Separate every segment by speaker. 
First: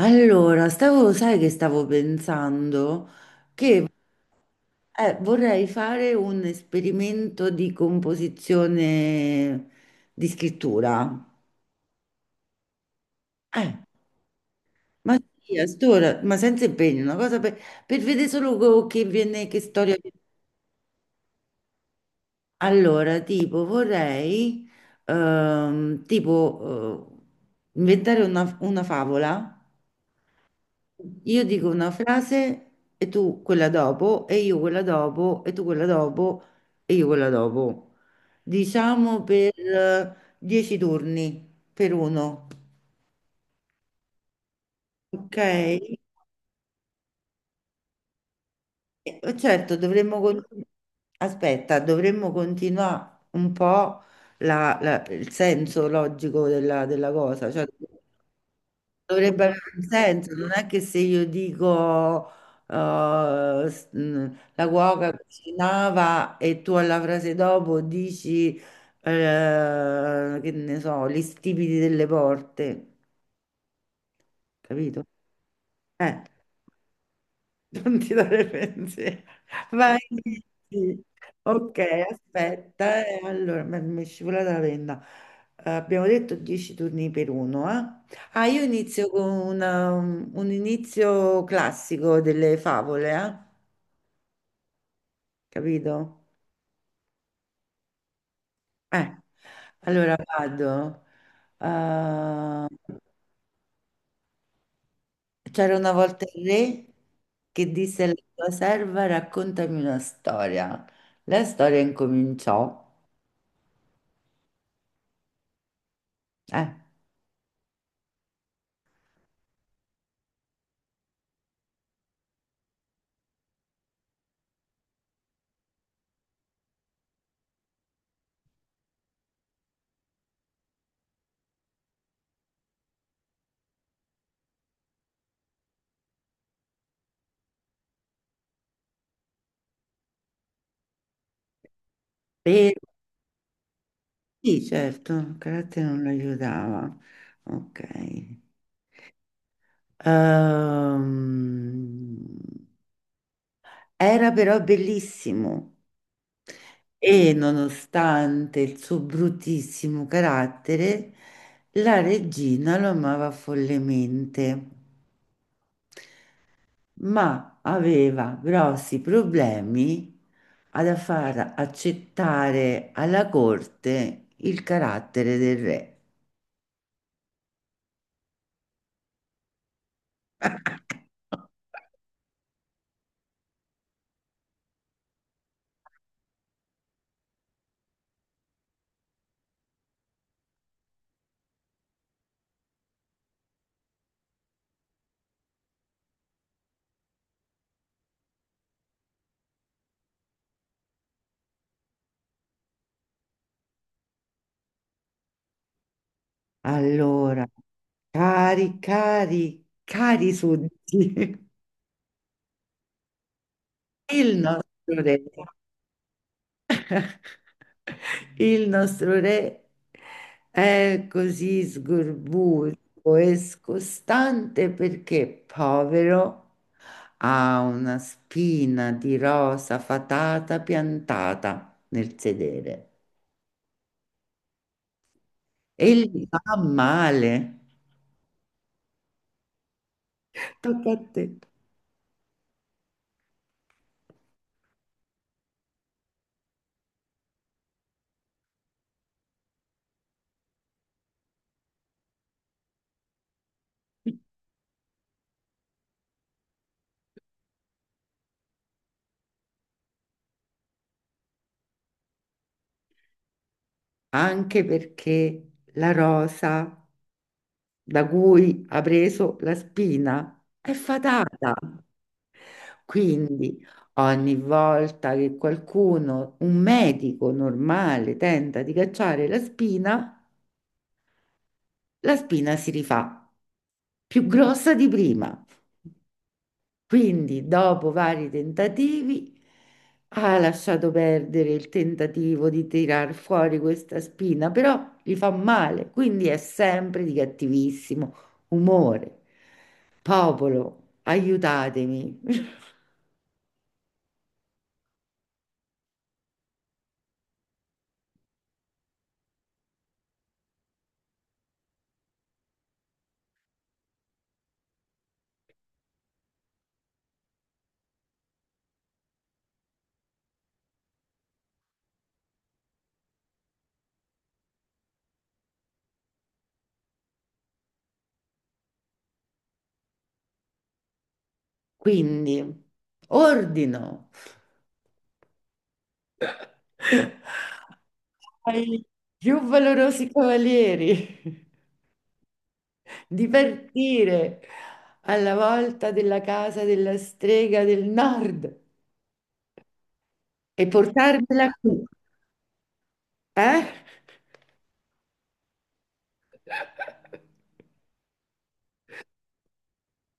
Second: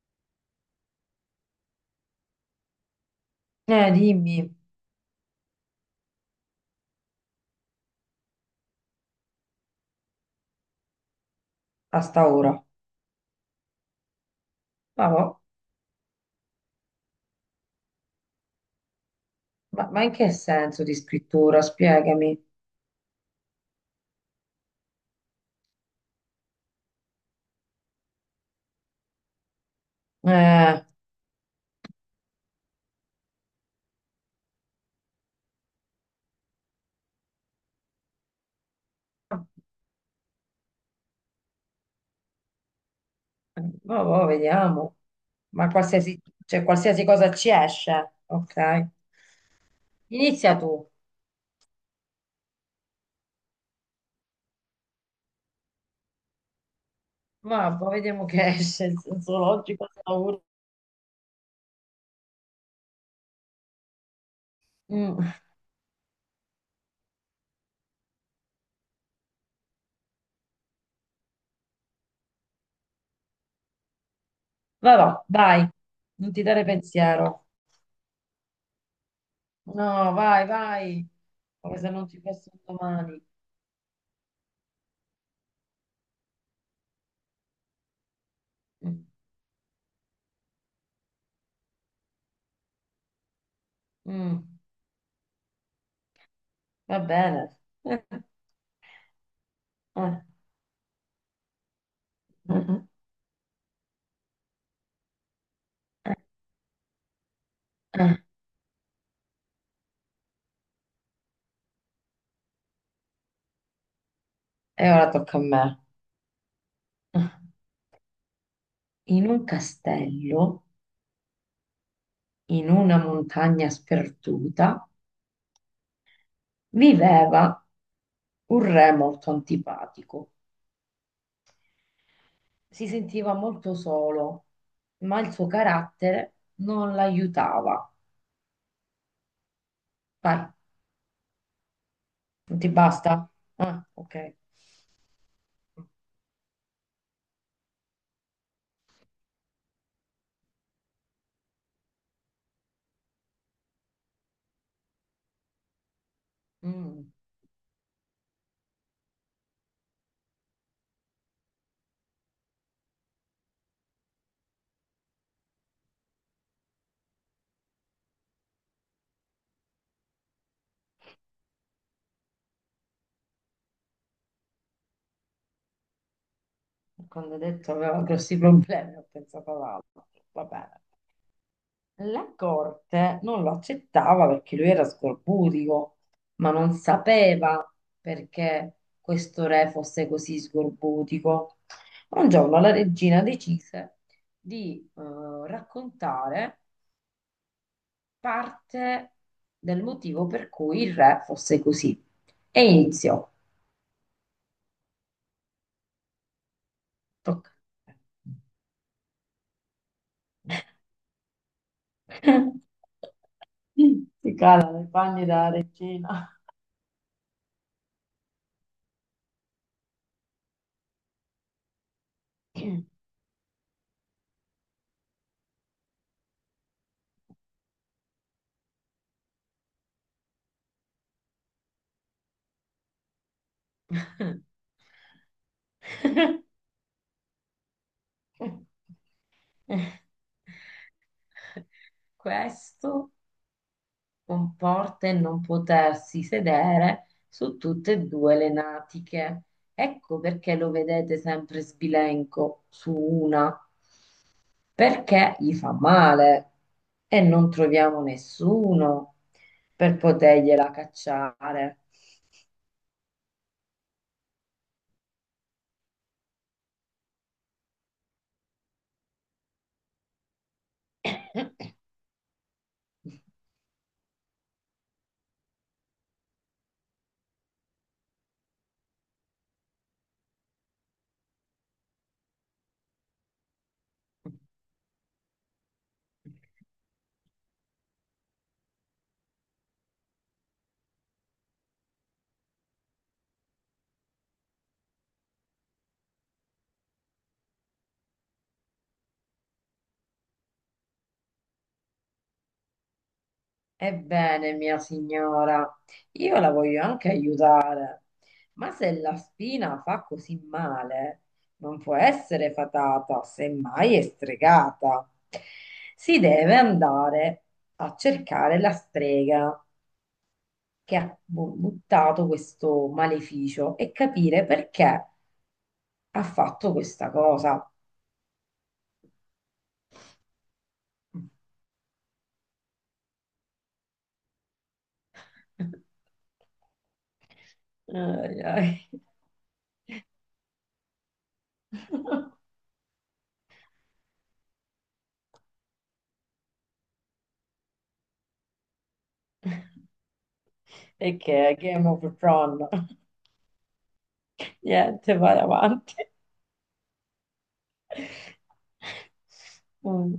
Speaker 1: Allora, stavo, sai che stavo pensando?
Speaker 2: Dimmi,
Speaker 1: Vorrei fare un esperimento di composizione di scrittura.
Speaker 2: a sta ora.
Speaker 1: Eh,
Speaker 2: Ma,
Speaker 1: ma sì, a st'ora, ma senza impegno, una cosa per vedere solo che viene, che storia.
Speaker 2: ma in che senso di scrittura? Spiegami.
Speaker 1: Allora, tipo, vorrei, tipo, inventare una favola.
Speaker 2: Eh,
Speaker 1: Io dico una frase e tu quella dopo, e io quella dopo, e tu quella dopo, e io quella dopo. Diciamo per 10 turni, per uno.
Speaker 2: ma va, vediamo.
Speaker 1: Ok?
Speaker 2: Ma qualsiasi, cioè, qualsiasi cosa ci esce. Ok.
Speaker 1: Certo, dovremmo...
Speaker 2: Inizia tu.
Speaker 1: Aspetta, dovremmo continuare un po' il senso logico della cosa. Cioè,
Speaker 2: Ma va, vediamo che esce il senso
Speaker 1: dovrebbe avere un
Speaker 2: logico. A sta
Speaker 1: senso,
Speaker 2: ora.
Speaker 1: non è che se io dico eh, s- mh, la cuoca
Speaker 2: Mm.
Speaker 1: cucinava e tu alla frase dopo dici che ne so, gli stipiti delle porte,
Speaker 2: Va,
Speaker 1: capito?
Speaker 2: va, vai.
Speaker 1: Eh,
Speaker 2: Non ti dare pensiero.
Speaker 1: Non ti dare pensiero. Vai.
Speaker 2: No, vai,
Speaker 1: Sì.
Speaker 2: vai.
Speaker 1: Ok,
Speaker 2: Come se non ci fosse un
Speaker 1: aspetta.
Speaker 2: domani.
Speaker 1: Allora, mi è scivolata la penna. Abbiamo detto 10 turni per uno, eh? Ah, io
Speaker 2: Mm.
Speaker 1: inizio con un inizio classico delle favole, eh?
Speaker 2: Mm.
Speaker 1: Capito?
Speaker 2: Va bene.
Speaker 1: Eh, allora
Speaker 2: Eh,
Speaker 1: vado. Eh,
Speaker 2: eh,
Speaker 1: c'era una
Speaker 2: eh,
Speaker 1: volta il re che disse alla
Speaker 2: eh.
Speaker 1: sua serva, raccontami una storia. La storia incominciò.
Speaker 2: E ora tocca a me. In un castello, in una montagna sperduta, viveva un re molto antipatico. Si sentiva molto solo, ma il suo carattere non l'aiutava. Vai, non ti
Speaker 1: Eh.
Speaker 2: basta? Ah, ok.
Speaker 1: Sì, certo, il carattere non lo aiutava. Ok. Ehm, Era però bellissimo
Speaker 2: Mm.
Speaker 1: e nonostante il suo bruttissimo carattere, la regina lo amava follemente, ma aveva grossi problemi ad far accettare alla corte il carattere del re.
Speaker 2: Quando ha detto aveva grossi problemi, ho pensato ad altro. Va bene. La corte non lo accettava perché lui era sgorbutico, ma non sapeva perché questo re fosse così sgorbutico. Un giorno la regina decise di raccontare parte del motivo per cui il re fosse così e iniziò.
Speaker 1: Allora.
Speaker 2: Tocca a
Speaker 1: Cari, cari, cari sudditi,
Speaker 2: te. Si
Speaker 1: il nostro
Speaker 2: cala le
Speaker 1: re,
Speaker 2: panni della regina.
Speaker 1: il nostro re è così sgorbuto e scostante perché, povero, ha una spina di rosa fatata piantata nel sedere e gli fa male. Tocca a te.
Speaker 2: Questo comporta il non potersi sedere su tutte e due le natiche. Ecco perché lo vedete sempre sbilenco su una, perché gli fa male e non troviamo nessuno per potergliela cacciare.
Speaker 1: Anche perché la rosa da cui ha preso la spina è fatata. Quindi ogni volta che qualcuno, un medico normale, tenta di cacciare la spina si rifà più grossa di prima. Quindi, dopo vari tentativi, ha lasciato perdere il tentativo di tirar fuori questa spina, però gli fa male, quindi è sempre di cattivissimo umore. Popolo, aiutatemi.
Speaker 2: Ebbene, mia signora, io la voglio anche aiutare, ma se la spina fa così male, non può essere fatata, semmai è stregata. Si deve andare a cercare la strega che ha buttato questo maleficio e capire perché ha fatto questa cosa.
Speaker 1: Quindi, ordino
Speaker 2: Ai, ai.
Speaker 1: ai più valorosi cavalieri di partire alla volta della casa della strega del nord e portarmela
Speaker 2: Perché è
Speaker 1: qui.
Speaker 2: Game of Thrones.
Speaker 1: Eh?
Speaker 2: Niente, vai avanti. Mm.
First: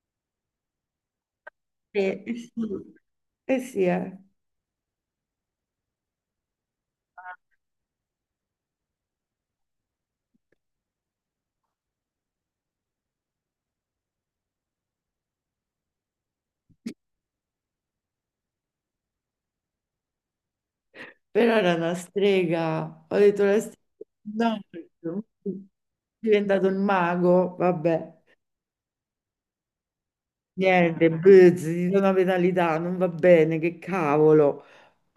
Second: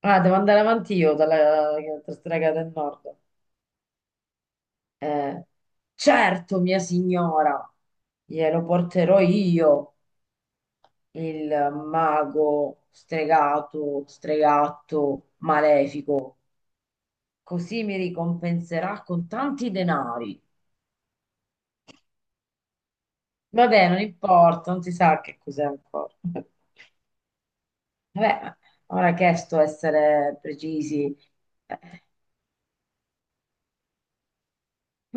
Speaker 2: Ah, devo andare avanti io dalla
Speaker 1: Eh
Speaker 2: strega
Speaker 1: sì,
Speaker 2: del nord.
Speaker 1: eh sì, eh.
Speaker 2: Eh, certo, mia signora, glielo porterò io, il mago stregato, stregatto, malefico. Così mi ricompenserà con tanti denari.
Speaker 1: Però era una strega. Ho detto la strega,
Speaker 2: Vabbè, non
Speaker 1: no,
Speaker 2: importa, non si sa che
Speaker 1: è
Speaker 2: cos'è ancora.
Speaker 1: diventato un mago, vabbè.
Speaker 2: Vabbè, ora che è sto essere
Speaker 1: Niente,
Speaker 2: precisi,
Speaker 1: buzz, ci
Speaker 2: Eh,
Speaker 1: sono penalità, non va bene, che cavolo.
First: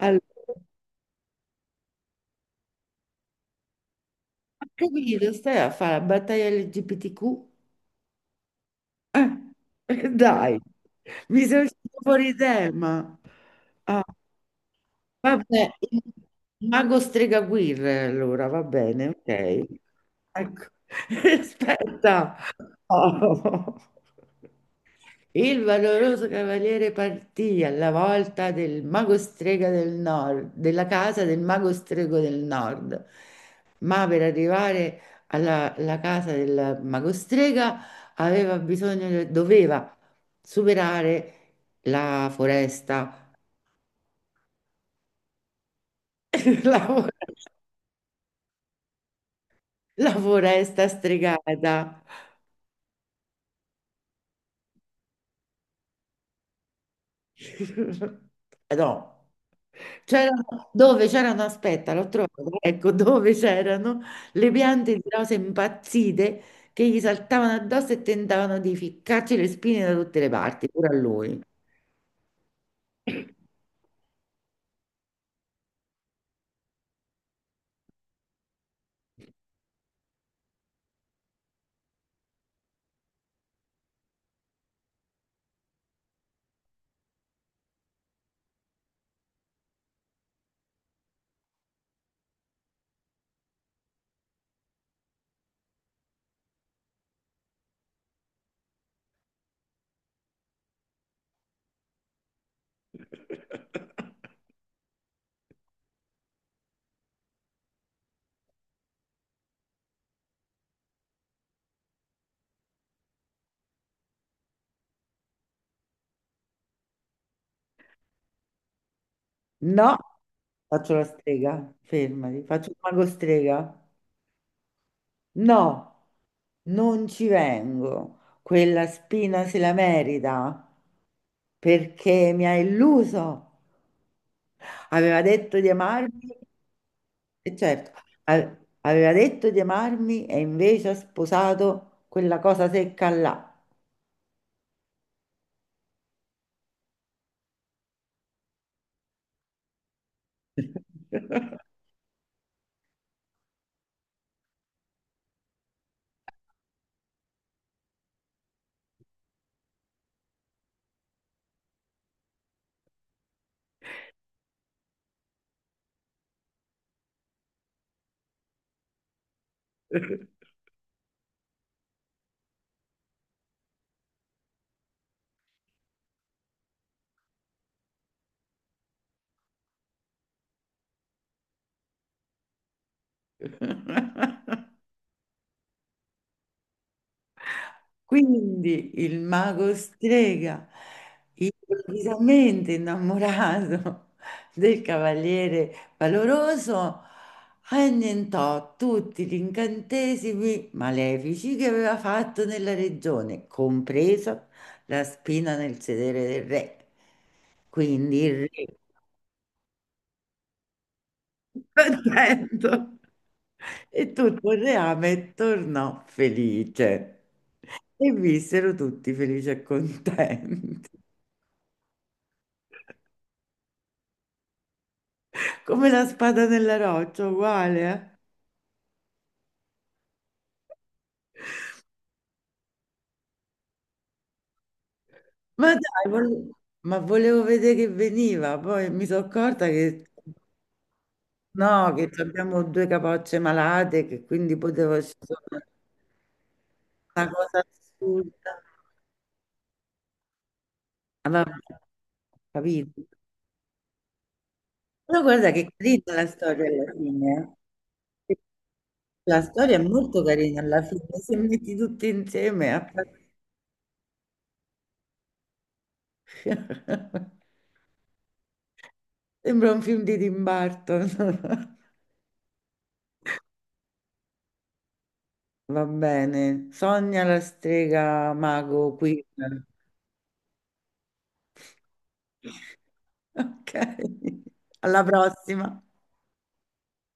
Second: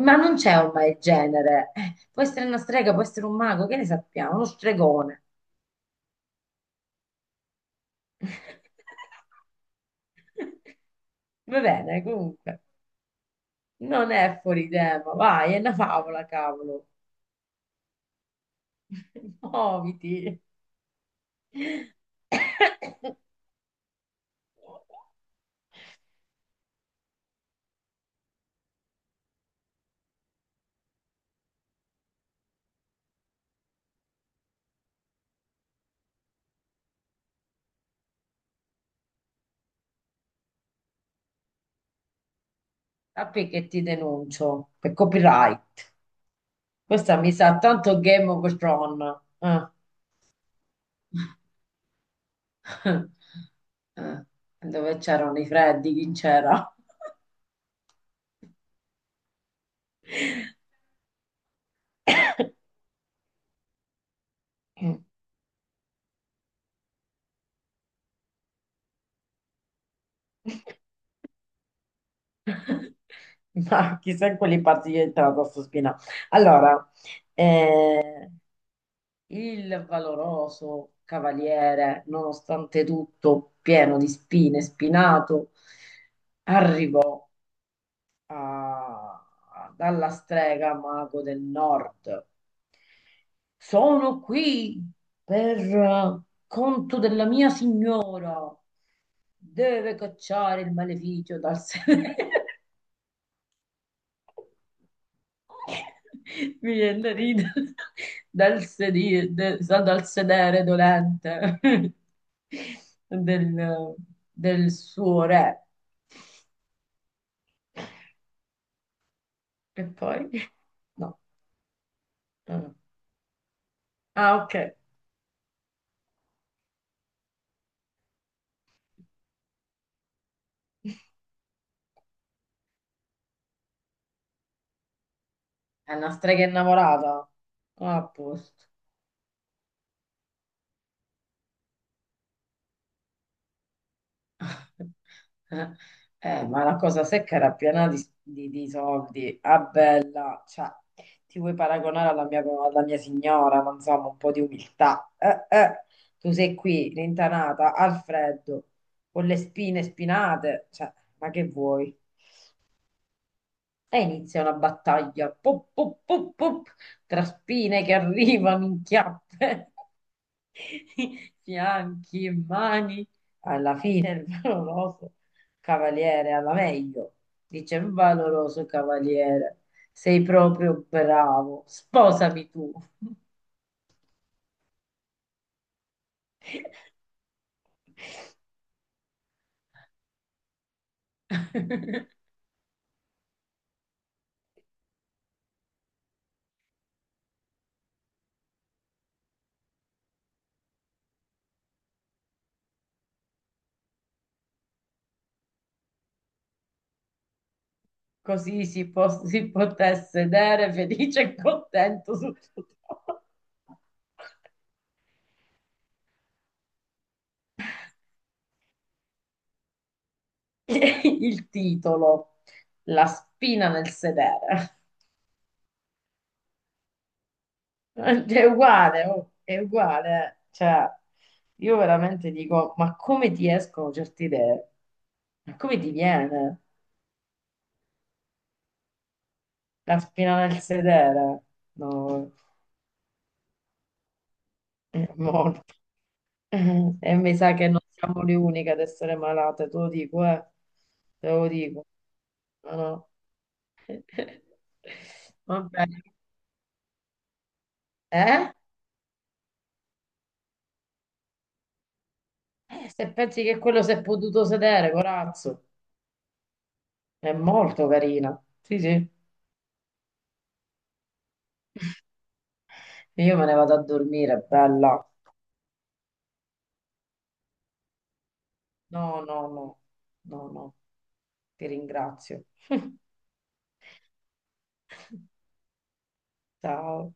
Speaker 2: ma non c'è ormai il genere. Può essere una strega, può essere un mago, che ne sappiamo? Uno
Speaker 1: ho
Speaker 2: stregone.
Speaker 1: capito, stai a fare la battaglia LGBTQ? Dai, mi
Speaker 2: Va
Speaker 1: sei uscito
Speaker 2: bene,
Speaker 1: fuori
Speaker 2: comunque,
Speaker 1: tema. Ah.
Speaker 2: non è fuori tema, vai, è
Speaker 1: Vabbè,
Speaker 2: una favola,
Speaker 1: il
Speaker 2: cavolo.
Speaker 1: mago Stregaguirre, allora va bene, ok.
Speaker 2: Muoviti.
Speaker 1: Ecco. Aspetta. Oh. Il valoroso cavaliere partì alla volta del mago strega del nord, della casa del mago strego del nord, ma per arrivare alla casa del mago strega aveva bisogno, doveva superare la foresta.
Speaker 2: Sappi che ti denuncio per copyright.
Speaker 1: La
Speaker 2: Questa mi
Speaker 1: foresta.
Speaker 2: sa tanto Game of Thrones.
Speaker 1: La foresta stregata.
Speaker 2: Eh, dove c'erano i freddi, chi c'era?
Speaker 1: No. C'erano, dove c'erano, aspetta, l'ho trovato, ecco, dove c'erano le piante di rose impazzite che gli saltavano addosso e tentavano di ficcarci le spine da tutte le parti, pure a lui.
Speaker 2: Ma chissà in quali parti è entrata sto spina. Allora, eh, il valoroso cavaliere, nonostante tutto pieno di spine, spinato, arrivò a- dalla strega mago del nord. Sono qui per conto della mia signora. Deve cacciare il maleficio dal sedere. Mi viene da ridere dal sedere dolente del, del suo re. E
Speaker 1: No,
Speaker 2: poi?
Speaker 1: faccio la
Speaker 2: No,
Speaker 1: strega, fermati,
Speaker 2: no,
Speaker 1: faccio
Speaker 2: no.
Speaker 1: il mago strega.
Speaker 2: Ah, ok.
Speaker 1: No, non ci vengo. Quella spina se la merita perché mi ha illuso. Aveva detto di
Speaker 2: È una
Speaker 1: amarmi,
Speaker 2: strega innamorata.
Speaker 1: e certo,
Speaker 2: Ah, a
Speaker 1: a-
Speaker 2: posto.
Speaker 1: aveva detto di amarmi e invece ha sposato quella cosa secca là.
Speaker 2: Eh, eh, ma la cosa secca era piena di, di soldi. Ah, bella, cioè, ti vuoi paragonare alla mia signora, ma insomma, un po' di umiltà. Eh, tu sei qui, rintanata, al freddo, con le spine spinate, cioè, ma che vuoi? E inizia una battaglia, pop, pop, pop, pop, tra spine che arrivano in chiappe. fianchi e mani, alla fine il valoroso cavaliere, alla meglio, dice il valoroso cavaliere, sei proprio bravo, sposami tu.
Speaker 1: Quindi il mago strega, improvvisamente innamorato del cavaliere valoroso, annientò tutti gli incantesimi malefici che aveva fatto nella regione, compresa la spina nel sedere del re. Quindi il
Speaker 2: Così
Speaker 1: re
Speaker 2: si, si poté sedere felice e contento sul suo
Speaker 1: contento.
Speaker 2: trono.
Speaker 1: E tutto il reame tornò felice. E vissero tutti felici e contenti.
Speaker 2: Il titolo, la spina nel sedere.
Speaker 1: Come la spada nella roccia, uguale. Eh.
Speaker 2: È uguale, oh, è uguale. Eh. Cioè, io veramente dico, ma come ti escono certe idee? Ma
Speaker 1: Ma
Speaker 2: come ti
Speaker 1: dai,
Speaker 2: viene
Speaker 1: ma volevo vedere che veniva, poi mi sono accorta
Speaker 2: la
Speaker 1: che
Speaker 2: spina nel sedere?
Speaker 1: no, che
Speaker 2: No,
Speaker 1: abbiamo due capocce malate, che quindi potevo
Speaker 2: è molto.
Speaker 1: scegliere
Speaker 2: E
Speaker 1: una
Speaker 2: mi sa
Speaker 1: cosa
Speaker 2: che non siamo le
Speaker 1: assurda.
Speaker 2: uniche ad essere malate, te lo dico, eh. Te
Speaker 1: Ma
Speaker 2: lo
Speaker 1: vabbè,
Speaker 2: dico. No,
Speaker 1: capito?
Speaker 2: no.
Speaker 1: Però guarda
Speaker 2: Va
Speaker 1: che
Speaker 2: bene.
Speaker 1: carina la storia alla fine. Eh.
Speaker 2: Eh?
Speaker 1: La storia è molto carina alla fine, se metti tutti insieme
Speaker 2: Se pensi che quello si è potuto sedere, corazzo, è molto carina. Sì, sì.
Speaker 1: sembra un film di Tim Burton.
Speaker 2: Io me ne vado a dormire, bella.
Speaker 1: Va bene. Sogna la strega mago qui.
Speaker 2: No, no, no, no, no, ti ringrazio.
Speaker 1: Ok. Alla prossima.
Speaker 2: Ciao.